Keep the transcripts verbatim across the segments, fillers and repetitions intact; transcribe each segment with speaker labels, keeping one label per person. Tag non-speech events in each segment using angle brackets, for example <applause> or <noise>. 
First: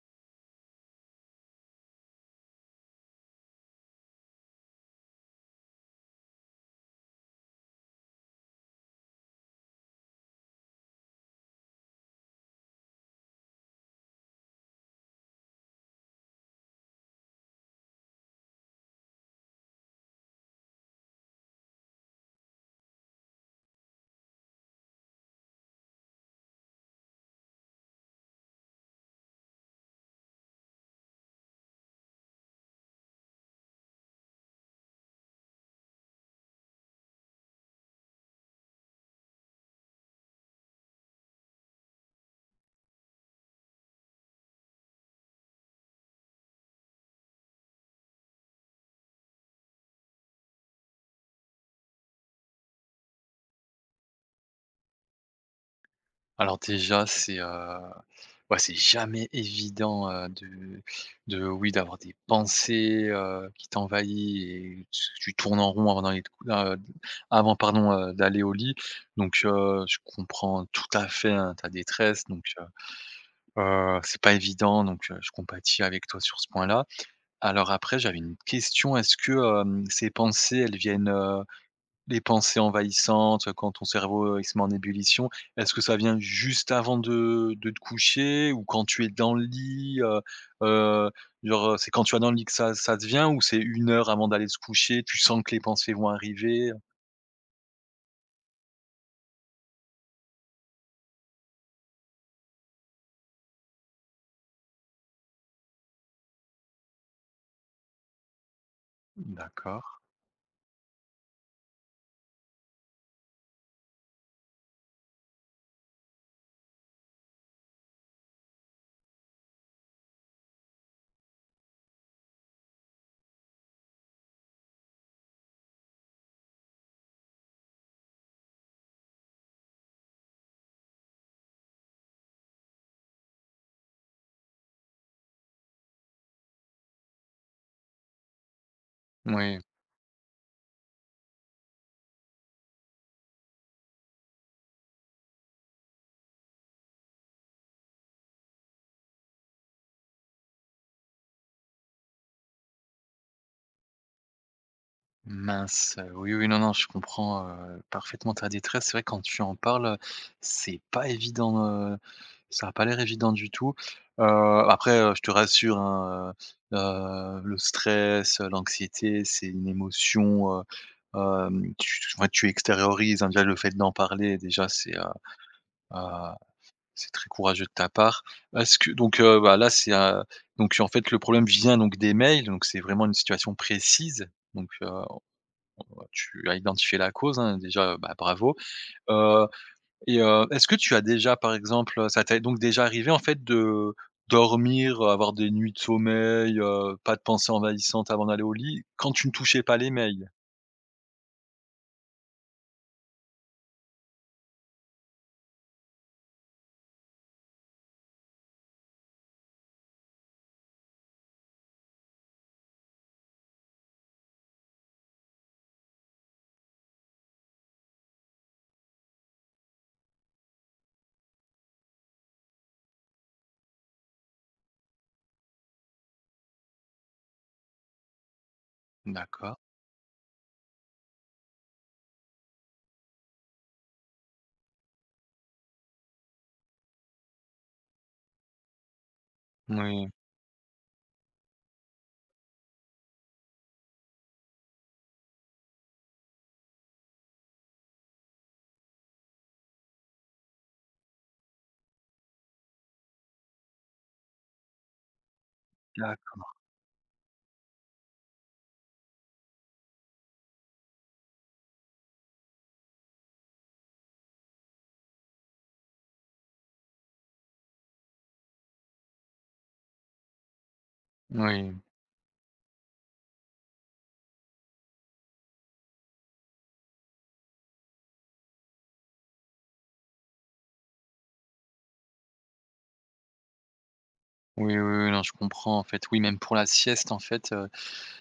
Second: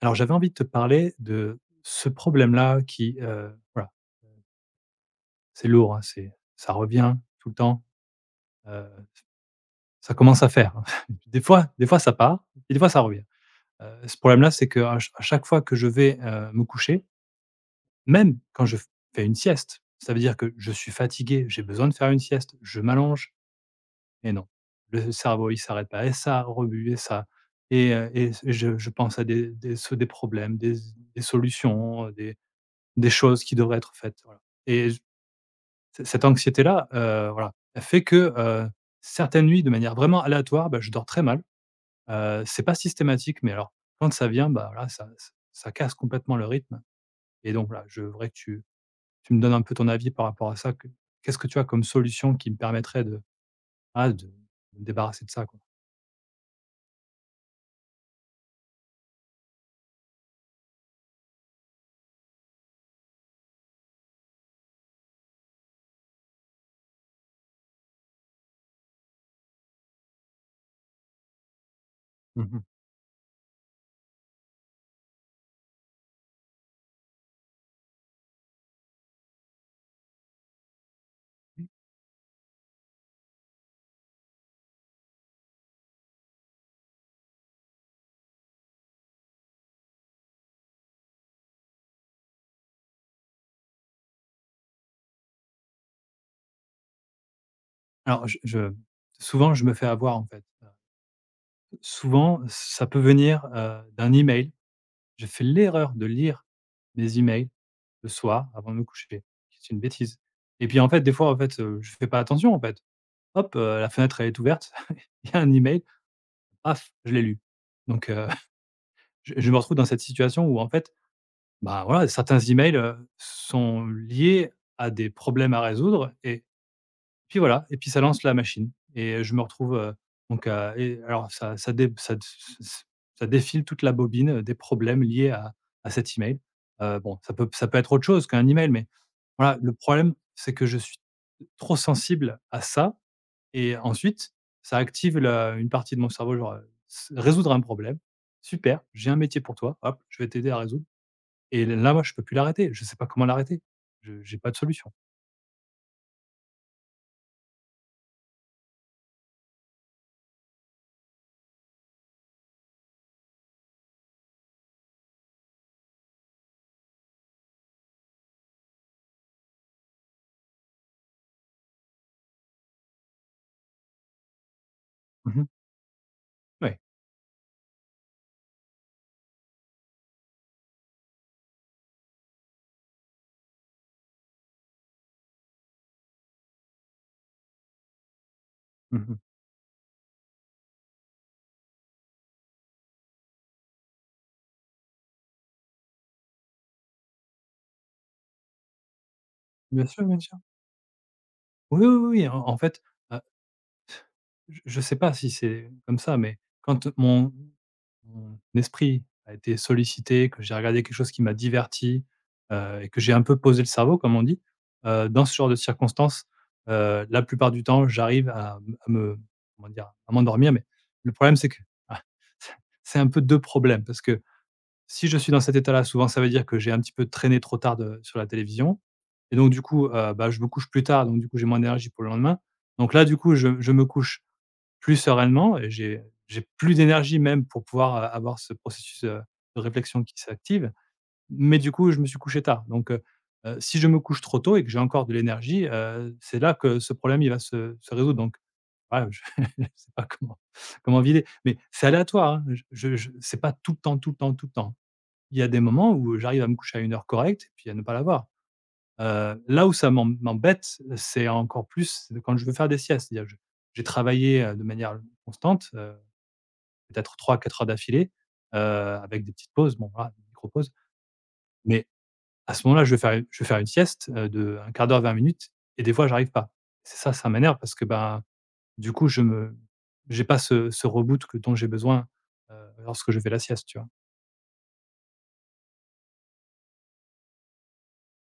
Speaker 1: Alors j'avais envie de te parler de ce problème-là qui, heu, voilà, c'est lourd, hein, c'est ça revient tout le temps, heu, ça commence à faire, <laughs> Des fois des fois ça part et des fois ça revient. Heu, ce problème-là, c'est qu'à ch à chaque fois que je vais, heu, me coucher, même quand je fais une sieste, ça veut dire que je suis fatigué, j'ai besoin de faire une sieste, je m'allonge et non, le cerveau, il s'arrête pas et ça rebute et ça et heu et je je pense à des des so des problèmes, des des solutions, des des choses qui devraient être faites, voilà. Et c cette anxiété-là, heu, voilà, elle fait que, heu, certaines nuits, de manière vraiment aléatoire, bah, je dors très mal. Heu, c'est pas systématique, mais alors quand ça vient, bah, voilà, ça ç ça casse complètement le rythme et donc là je voudrais que tu tu me donnes un peu ton avis par rapport à ça. Que Qu'est-ce que tu as comme solution qui me permettrait de, ah, de me débarrasser de ça, quoi?
Speaker 2: Alors déjà, c'est, heu, ouais, c'est jamais évident, heu, de de oui, d'avoir des pensées, heu, qui t'envahissent, et tu tu tournes en rond avant d'aller te cou heu, avant pardon, heu, d'aller au lit. Donc heu, je comprends tout à fait, hein, ta détresse donc
Speaker 1: Mmh.
Speaker 2: heu heu, c'est pas évident donc heu, je compatis avec toi sur ce point-là. Alors après, j'avais une question, est-ce que, hem, ces pensées, elles viennent, les pensées envahissantes, quand ton cerveau, heu, il se met en ébullition, est-ce que ça vient juste avant de de te coucher ou quand tu es dans le lit, heu heu, genre, heu, c'est quand tu es dans le lit que ça ça te vient ou c'est une heure avant d'aller se coucher, tu sens que les pensées vont arriver.
Speaker 1: Alors je je souvent, je me fais avoir, en fait. Heu, souvent, ça peut venir, heu, d'un email. J'ai fait l'erreur de lire mes emails le soir avant de me coucher. C'est une
Speaker 2: D'accord.
Speaker 1: bêtise et puis, en fait, des fois, en fait, heu, je fais pas attention, en fait. Hop, heu, la fenêtre, elle est ouverte, <laughs> il y a un email, paf, je l'ai lu. Donc heu, <laughs> je je me retrouve dans cette situation où, en fait, bah, voilà, certains emails, heu, sont liés à des problèmes à résoudre et puis voilà et puis ça lance la machine et je me retrouve, heu, donc à et alors ça ça dé ça ça défile toute la bobine, heu, des problèmes liés à à cet email. Heu, bon, ça peut ça peut être autre chose qu'un email, mais voilà,
Speaker 2: Oui,
Speaker 1: le problème, c'est que je suis trop sensible à ça et ensuite ça active la une partie de mon cerveau, genre, heu, s résoudre un problème, super, j'ai un métier pour toi, hop, je vais t'aider à résoudre et là, moi, je peux plus l'arrêter, je sais pas comment l'arrêter. Je J'ai pas de solution.
Speaker 2: mince, heu, oui, oui, non, non, je comprends, heu, parfaitement ta détresse. C'est vrai quand tu en parles, heu, c'est pas évident. Ça a pas l'air évident du tout. Heu, après, heu, je te rassure, hein, heu heu, le stress, heu, l'anxiété, c'est une émotion, heu, hem, tu ouais, tu extériorises, hein, déjà le fait d'en parler, déjà, c'est, heu
Speaker 1: Mmh.
Speaker 2: heu,
Speaker 1: Ouais.
Speaker 2: c'est très courageux de ta part. Est-ce que donc heu, bah, là, c'est, heu, donc en fait, le problème vient donc des mails, donc c'est vraiment une situation précise, donc heu, tu as identifié la cause, hein, déjà, bah, bravo.
Speaker 1: Mmh.
Speaker 2: Heu et heu, est-ce que tu as déjà, par exemple, ça t'est donc déjà arrivé, en fait, de dormir, heu, avoir des nuits de sommeil, heu, pas de pensées envahissantes avant d'aller au lit, quand tu ne touchais pas
Speaker 1: Bien
Speaker 2: les
Speaker 1: sûr, bien
Speaker 2: mails?
Speaker 1: sûr. Oui, oui, oui, oui, en en fait, heu, je je sais pas si c'est comme ça, mais quand mon mon esprit a été sollicité, que j'ai regardé quelque chose qui m'a diverti, heu et que j'ai un peu «posé le cerveau», comme on dit, heu, dans ce genre de circonstances, heu, la plupart du temps, j'arrive à m à me comment dire? À m'endormir, mais le problème, c'est que <laughs> ah, c'est un peu deux problèmes parce que, si je suis dans cet état-là, souvent, ça veut dire que j'ai un petit peu traîné trop tard de sur la télévision et donc
Speaker 2: D'accord.
Speaker 1: du coup, heu, bah, je me couche plus tard, donc du coup, j'ai moins d'énergie pour le lendemain. Donc là, du coup, je je me couche plus sereinement et j'ai j'ai plus d'énergie même pour pouvoir, heu, avoir ce processus, heu, de réflexion
Speaker 2: Oui.
Speaker 1: qui s'active. Mais du coup, je me suis couché tard. Donc heu heu, si je me couche trop tôt et que j'ai encore de l'énergie, heu, c'est là que ce problème, il va se se résoudre. Donc voilà, je <laughs> je sais pas comment comment vider. Mais c'est aléatoire, hein. Je je je c'est pas tout le temps, tout le temps, tout le temps il y a des moments où j'arrive
Speaker 2: D'accord.
Speaker 1: à me coucher à une heure correcte et puis à ne pas l'avoir. Heu, là où ça m'em m'embête, euh, c'est encore plus quand je veux faire des siestes. C'est-à-dire je j'ai travaillé, heu, de manière constante, heu, peut-être trois quatre heures d'affilée, heu, avec des petites pauses, bon voilà, des micro-pauses.
Speaker 2: Oui.
Speaker 1: Mais à ce moment-là, je vais faire je vais faire une sieste, heu, de un quart d'heure, vingt minutes et des fois j'arrive pas. C'est ça, ça m'énerve parce que ben du coup, je me j'ai pas ce ce reboot que dont j'ai besoin, heu, lorsque je fais la sieste, tu vois?
Speaker 2: Oui, oui, oui, non, je comprends, en fait. Oui, même pour la sieste, en fait, heu,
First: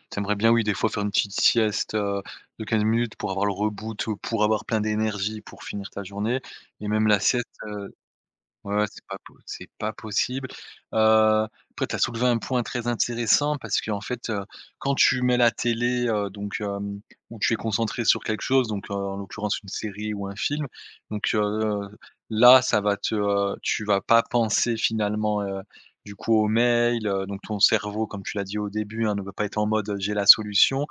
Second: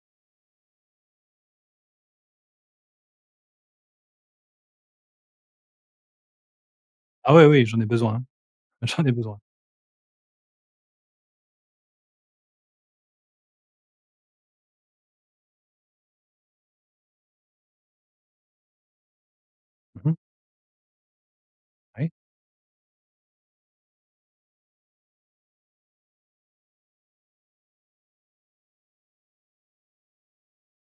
Speaker 2: tu bien, oui, des fois, faire une petite sieste, heu, de quinze minutes pour avoir le reboot, ou pour avoir plein d'énergie pour finir ta journée et même la
Speaker 1: Ah ouais,
Speaker 2: sieste.
Speaker 1: oui, j'en ai besoin, hein.
Speaker 2: Ouais, ouais,
Speaker 1: <laughs>
Speaker 2: c'est
Speaker 1: J'en ai
Speaker 2: pas po
Speaker 1: besoin.
Speaker 2: c'est pas possible. Heu, après tu as soulevé un point très intéressant parce que en fait, heu, quand tu mets la télé, heu, donc hem, ou tu es concentré sur quelque chose, donc heu, en l'occurrence une
Speaker 1: Mmh.
Speaker 2: série ou un film, donc heu,
Speaker 1: Oui,
Speaker 2: là ça va te, heu, tu vas pas penser finalement, heu, du coup au mail. Heu, donc ton cerveau comme tu l'as dit au début, hein, ne va pas être en mode, heu: «J'ai la solution»,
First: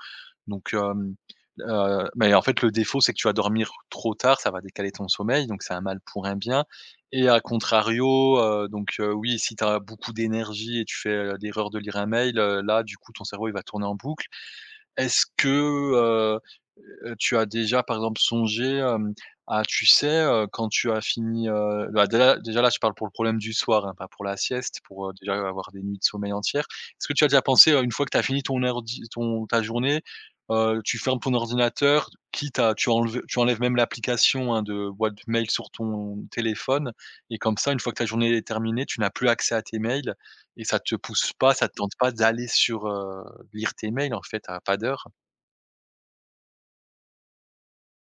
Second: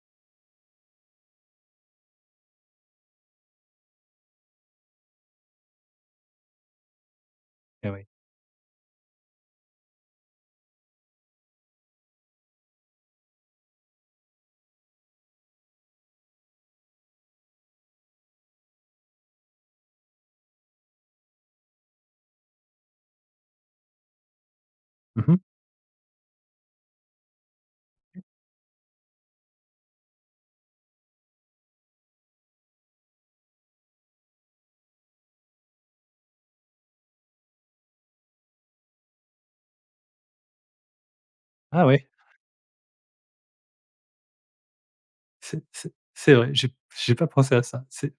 Speaker 2: donc hem, heu, mais en fait le défaut c'est que tu vas dormir trop tard, ça va décaler ton sommeil, donc c'est un mal pour un bien. Et à
Speaker 1: eh oui.
Speaker 2: contrario, heu, donc heu, oui, si tu as beaucoup d'énergie et tu fais, heu, l'erreur de lire un mail, heu, là, du coup, ton cerveau, il va tourner en boucle. Est-ce que, heu heu, tu as déjà par exemple songé, hem, à tu sais, heu, quand tu as fini, heu, bah, déjà déjà là je parle pour le problème du soir, hein, pas pour la sieste, pour, heu, déjà
Speaker 1: Mmh.
Speaker 2: avoir des nuits de sommeil entières. Est-ce que tu as déjà pensé, heu, une fois que tu as fini ton ordi ton ta journée, heu, tu fermes ton ordinateur, quitte à tu enlèves tu enlèves même l'application, hein, de boîte mail sur ton téléphone et comme ça une fois que ta journée est terminée, tu n'as plus accès à tes mails et ça te pousse pas, ça te
Speaker 1: Ah
Speaker 2: tente
Speaker 1: oui,
Speaker 2: pas d'aller sur, heu, lire tes mails, en fait, à pas d'heure?
Speaker 1: c'est c'est c'est vrai, j'ai j'ai pas pensé à ça. C'est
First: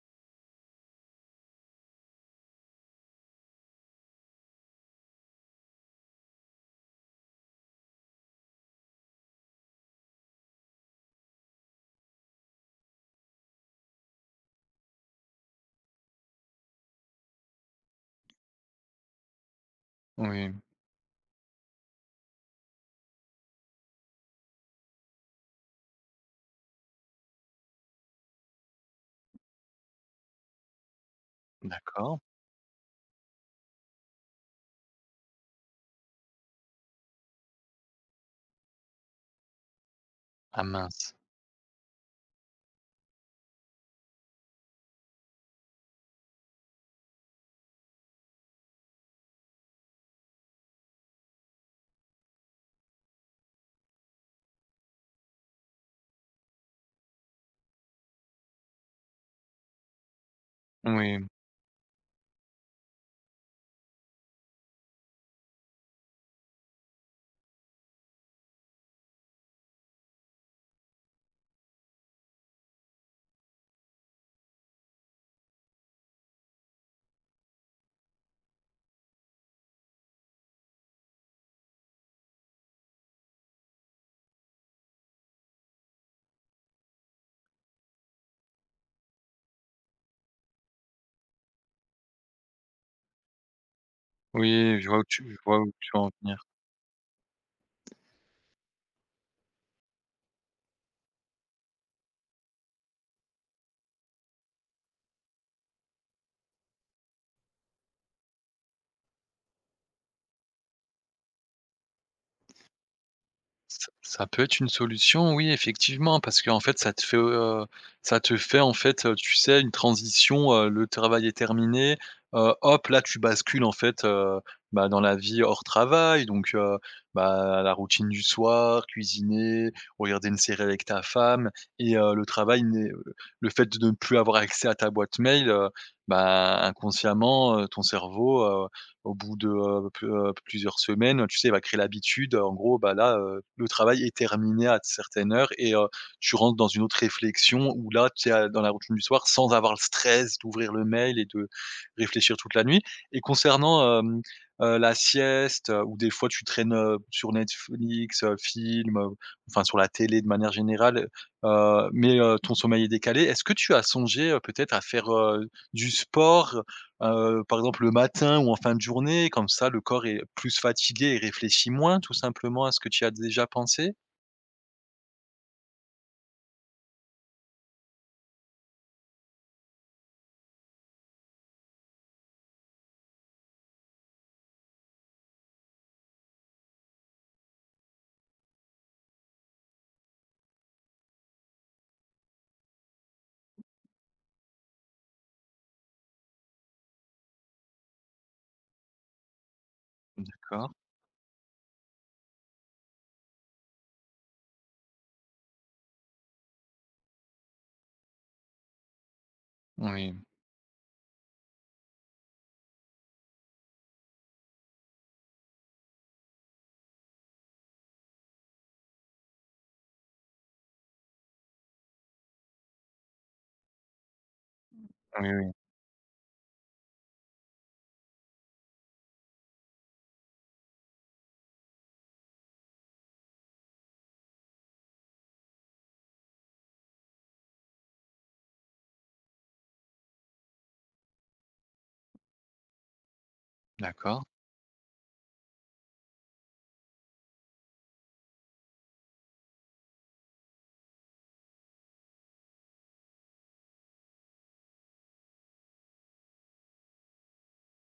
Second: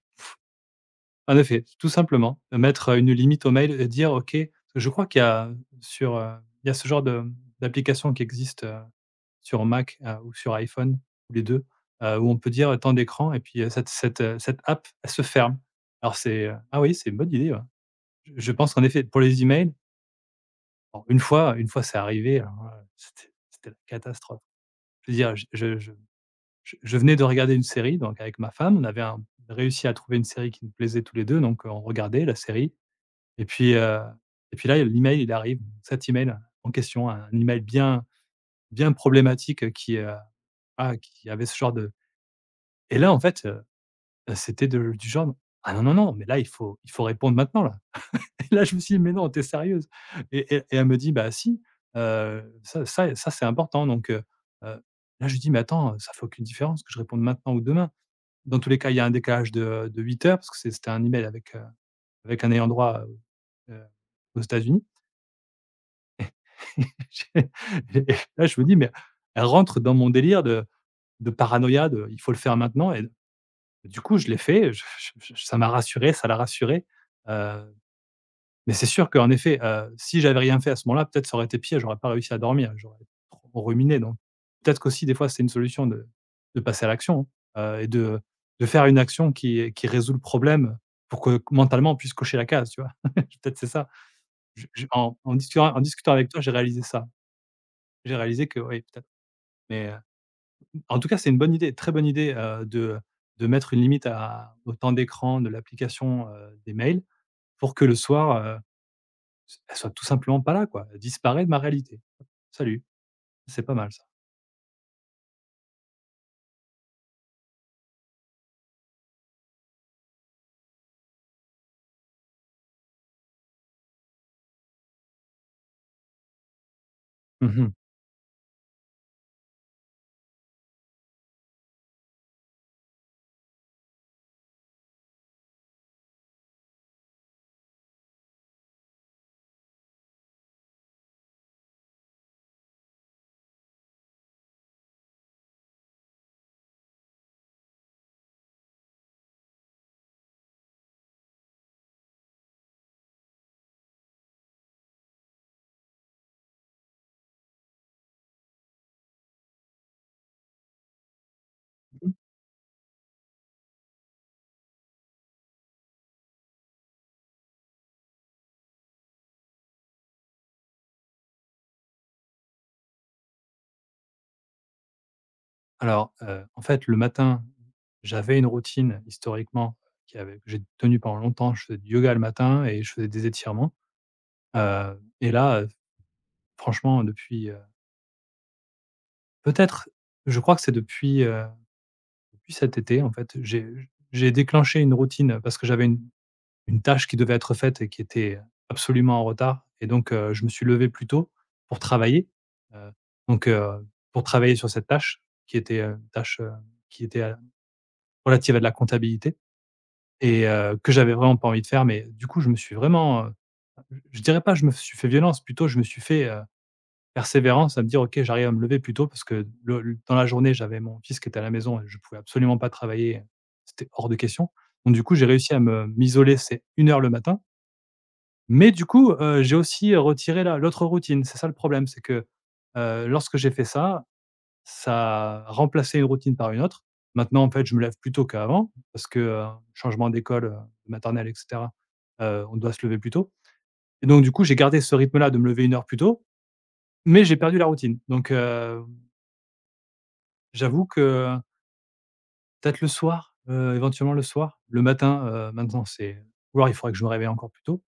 Speaker 1: en effet, tout simplement, euh, mettre une limite au mail et dire: «OK». Je crois qu'il y a sur, heu, il y a ce genre de d'application qui existe, euh, sur Mac, heu, ou sur iPhone ou les deux, heu, où on peut dire temps d'écran et puis, heu, cette cette, heu, cette app, elle se ferme. Alors c'est, heu, ah oui, c'est une bonne idée, ouais. Je je pense qu'en effet, pour les emails,
Speaker 2: Oui.
Speaker 1: alors une fois une fois c'est arrivé, alors là, c'était c'était la catastrophe. Je veux dire, je je je je je venais de regarder une série donc avec ma femme, on avait un réussi à trouver une série qui nous plaisait tous les deux donc, heu, on
Speaker 2: D'accord.
Speaker 1: regardait la série et puis, heu et puis là, l'email, il arrive, cet email en question, un email bien bien problématique, qui, heu,
Speaker 2: Ah
Speaker 1: ah,
Speaker 2: mince.
Speaker 1: qui avait ce genre de. Et là, en fait, heu, bah, c'était de du genre: «Ah non, non, non, mais là, il faut il faut répondre maintenant, là». <laughs> Et là, je me suis dit: «Mais non, tu es sérieuse?» Et et et elle me dit: «Bah si, heu, ça ça ça, c'est important donc heu heu». Là, je lui dis: «Mais attends, ça fait aucune différence que je réponde maintenant ou demain. Dans tous les cas, il y a un décalage de, heu, de huit heures» parce que c'est c'était un email
Speaker 2: Oui,
Speaker 1: avec, heu, avec un ayant droit, heu heu, aux États-Unis. <laughs> J'ai et là, je me dis: «Mais elle rentre dans mon délire de de paranoïa de: "Il faut le faire maintenant"». Et du coup, je l'ai fait, je je je ça m'a rassuré, ça l'a rassuré, heu, mais c'est sûr qu'en effet, heu, si j'avais rien fait à ce moment-là, peut-être ça aurait été pire, j'aurais pas réussi à dormir, j'aurais trop ruminé donc peut-être qu'aussi des fois c'est une solution de de passer à l'action, hein, heu et de de faire une action qui qui résout le problème pour que mentalement on puisse cocher la case, tu vois? <laughs> Peut-être c'est ça. Je
Speaker 2: oui,
Speaker 1: je
Speaker 2: je vois où
Speaker 1: en
Speaker 2: tu
Speaker 1: en
Speaker 2: je vois où
Speaker 1: discutant en
Speaker 2: tu veux en
Speaker 1: discutant avec
Speaker 2: venir.
Speaker 1: toi, j'ai réalisé ça. J'ai réalisé que oui, peut-être, mais euh, en tout cas, c'est une bonne idée, très bonne idée, heu, de de mettre une limite à au temps d'écran de l'application, heu, des mails pour que le soir, heu, elle soit tout simplement pas là, quoi. Elle disparaît de ma réalité. Salut, c'est pas
Speaker 2: Ç
Speaker 1: mal ça.
Speaker 2: Ça peut être une solution, oui, effectivement, parce qu'en fait, ça te fait, heu, ça te fait, en fait, heu, tu sais, une transition, heu, le travail est terminé, heu, hop, là, tu bascules, en fait, heu, bah, dans la vie hors travail, donc heu, bah,
Speaker 1: Mmh.
Speaker 2: la routine du soir, cuisiner, regarder une série avec ta femme et heu, le travail n'est heu, le fait de ne plus avoir accès à ta boîte mail, heu, bah, inconsciemment, heu, ton cerveau, au bout de, heu, peu heu, plusieurs semaines, tu sais, il va créer l'habitude, en gros, bah, là, heu, le travail est terminé à certaines heures et heu, tu rentres dans une autre réflexion où là, tu es à dans la routine du soir sans avoir le stress d'ouvrir le mail et de réfléchir toute la nuit et concernant, hem, heu, la sieste, heu, ou des fois tu traînes, heu, sur Netflix, heu, film, heu, enfin sur la télé de manière générale, heu, mais heu, ton sommeil est décalé. Est-ce que tu as songé, heu, peut-être à faire, heu, du sport. Heu, par exemple le matin ou en fin de journée, comme ça le corps est plus fatigué et réfléchit moins tout simplement à ce que tu as déjà pensé.
Speaker 1: Alors, heu, en fait, le matin, j'avais une routine historiquement qui avait que j'ai tenue pendant longtemps. Je faisais du yoga le matin et je faisais des étirements, heu et là, heu, franchement, depuis, heu, peut-être, je crois que c'est depuis, puis cet été, en fait, j'ai j'ai déclenché une routine parce que j'avais une une tâche qui devait être faite et qui était absolument en retard et donc heu, je me suis
Speaker 2: D'accord.
Speaker 1: levé plus tôt pour travailler, heu, donc heu, pour travailler sur cette tâche qui était, heu, une tâche, heu, qui était, heu, relative à de la comptabilité
Speaker 2: Oui.
Speaker 1: et heu, que j'avais vraiment pas envie de faire, mais du coup, je me suis vraiment, heu, je dirais pas je me suis fait violence, plutôt je me suis fait, heu, persévérance à me dire: «OK, j'arrive à me lever plus tôt» parce que le l dans la journée, j'avais mon fils qui était à la maison et je pouvais absolument pas travailler, c'était hors de question. Donc du coup, j'ai
Speaker 2: Oui, oui.
Speaker 1: réussi à me m'isoler, c'est une heure le matin. Mais du coup, heu, j'ai aussi retiré la l'autre routine. C'est ça le problème, c'est que, heu, lorsque j'ai fait ça, ça a remplacé une routine par une autre. Maintenant, en fait, je me lève plus tôt qu'avant parce que, heu, changement d'école, heu, maternelle et cetera, heu, on doit se lever plus tôt et donc
Speaker 2: D'accord.
Speaker 1: du coup, j'ai gardé ce rythme-là de me lever une heure plus tôt, mais j'ai perdu la routine. Donc heu, j'avoue que peut-être le soir, heu, éventuellement le soir. Le matin, heu, maintenant c'est ou alors il faudrait que je me réveille encore plus tôt,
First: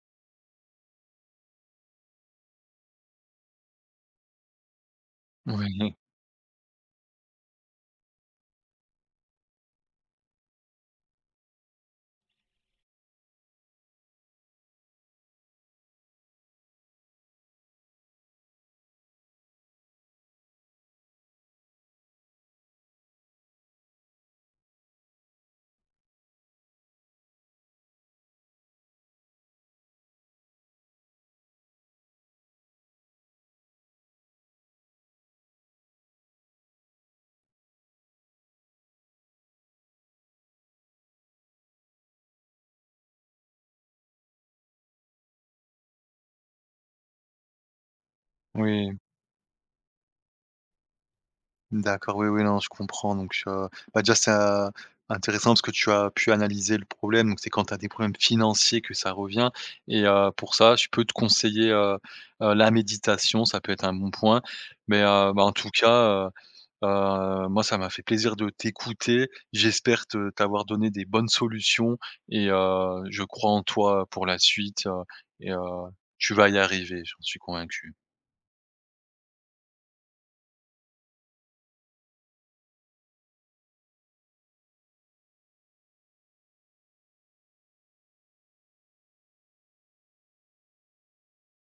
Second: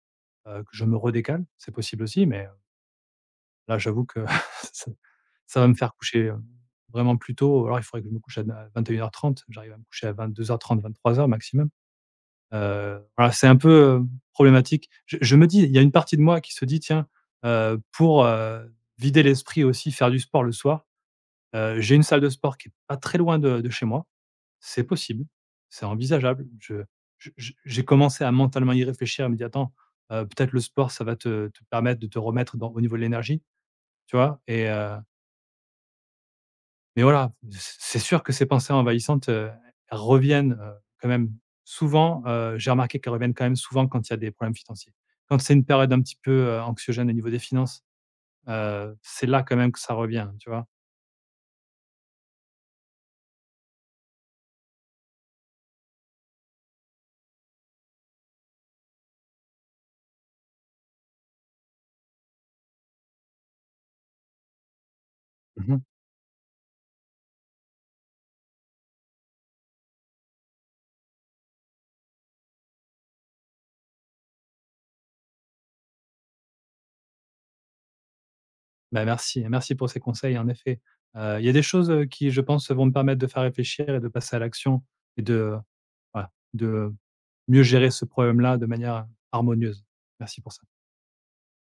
Speaker 1: heu, que je me redécale, c'est possible aussi, mais heu, là j'avoue que <laughs> ça ça va me faire
Speaker 2: Oui.
Speaker 1: coucher, heu, vraiment plus tôt. Alors il faudrait que je me couche à d à vingt et une heures trente, j'arrive à me coucher à vingt-deux heures trente-vingt-trois heures maximum. Heu, voilà, c'est un peu, heu, problématique. Je je me dis, il y a une partie de moi qui se dit: «Tiens, heu, pour, heu, vider l'esprit aussi, faire du sport le soir». Heu, j'ai une salle de sport qui est pas très loin de de chez moi. C'est possible, c'est envisageable. Je je je J'ai commencé à mentalement y réfléchir, à me dire: «Attends, heu, peut-être le sport, ça va te te permettre de te remettre dans au niveau de l'énergie», tu vois? Et heu, mais voilà, c c'est sûr que ces pensées envahissantes, heu, elles reviennent, heu, quand même souvent, heu, j'ai remarqué qu'elles reviennent quand même souvent quand il y a des problèmes financiers. Quand c'est une période un petit peu, heu, anxiogène au niveau des finances, heu,
Speaker 2: Oui.
Speaker 1: c'est là quand même que ça revient, tu vois?
Speaker 2: D'accord, oui, oui, non, je comprends donc heu, bah, déjà c'est, heu, intéressant parce que tu as pu analyser le problème, donc c'est quand tu as des problèmes financiers que ça revient et heu, pour ça, je peux te conseiller, heu heu, la méditation, ça peut être un bon point mais heu, bah, en tout
Speaker 1: Mmh.
Speaker 2: cas, Heu, moi, ça m'a fait plaisir de t'écouter. J'espère te t'avoir donné des bonnes solutions et heu, je crois en toi pour la suite, heu et heu, tu vas y arriver, j'en suis convaincu.
Speaker 1: Bah, merci, merci pour ces conseils, en effet. Heu, il y a des choses, heu, qui, je pense, vont me permettre de faire réfléchir et de passer à l'action et de voilà, de mieux gérer ce problème-là de manière harmonieuse. Merci pour ça.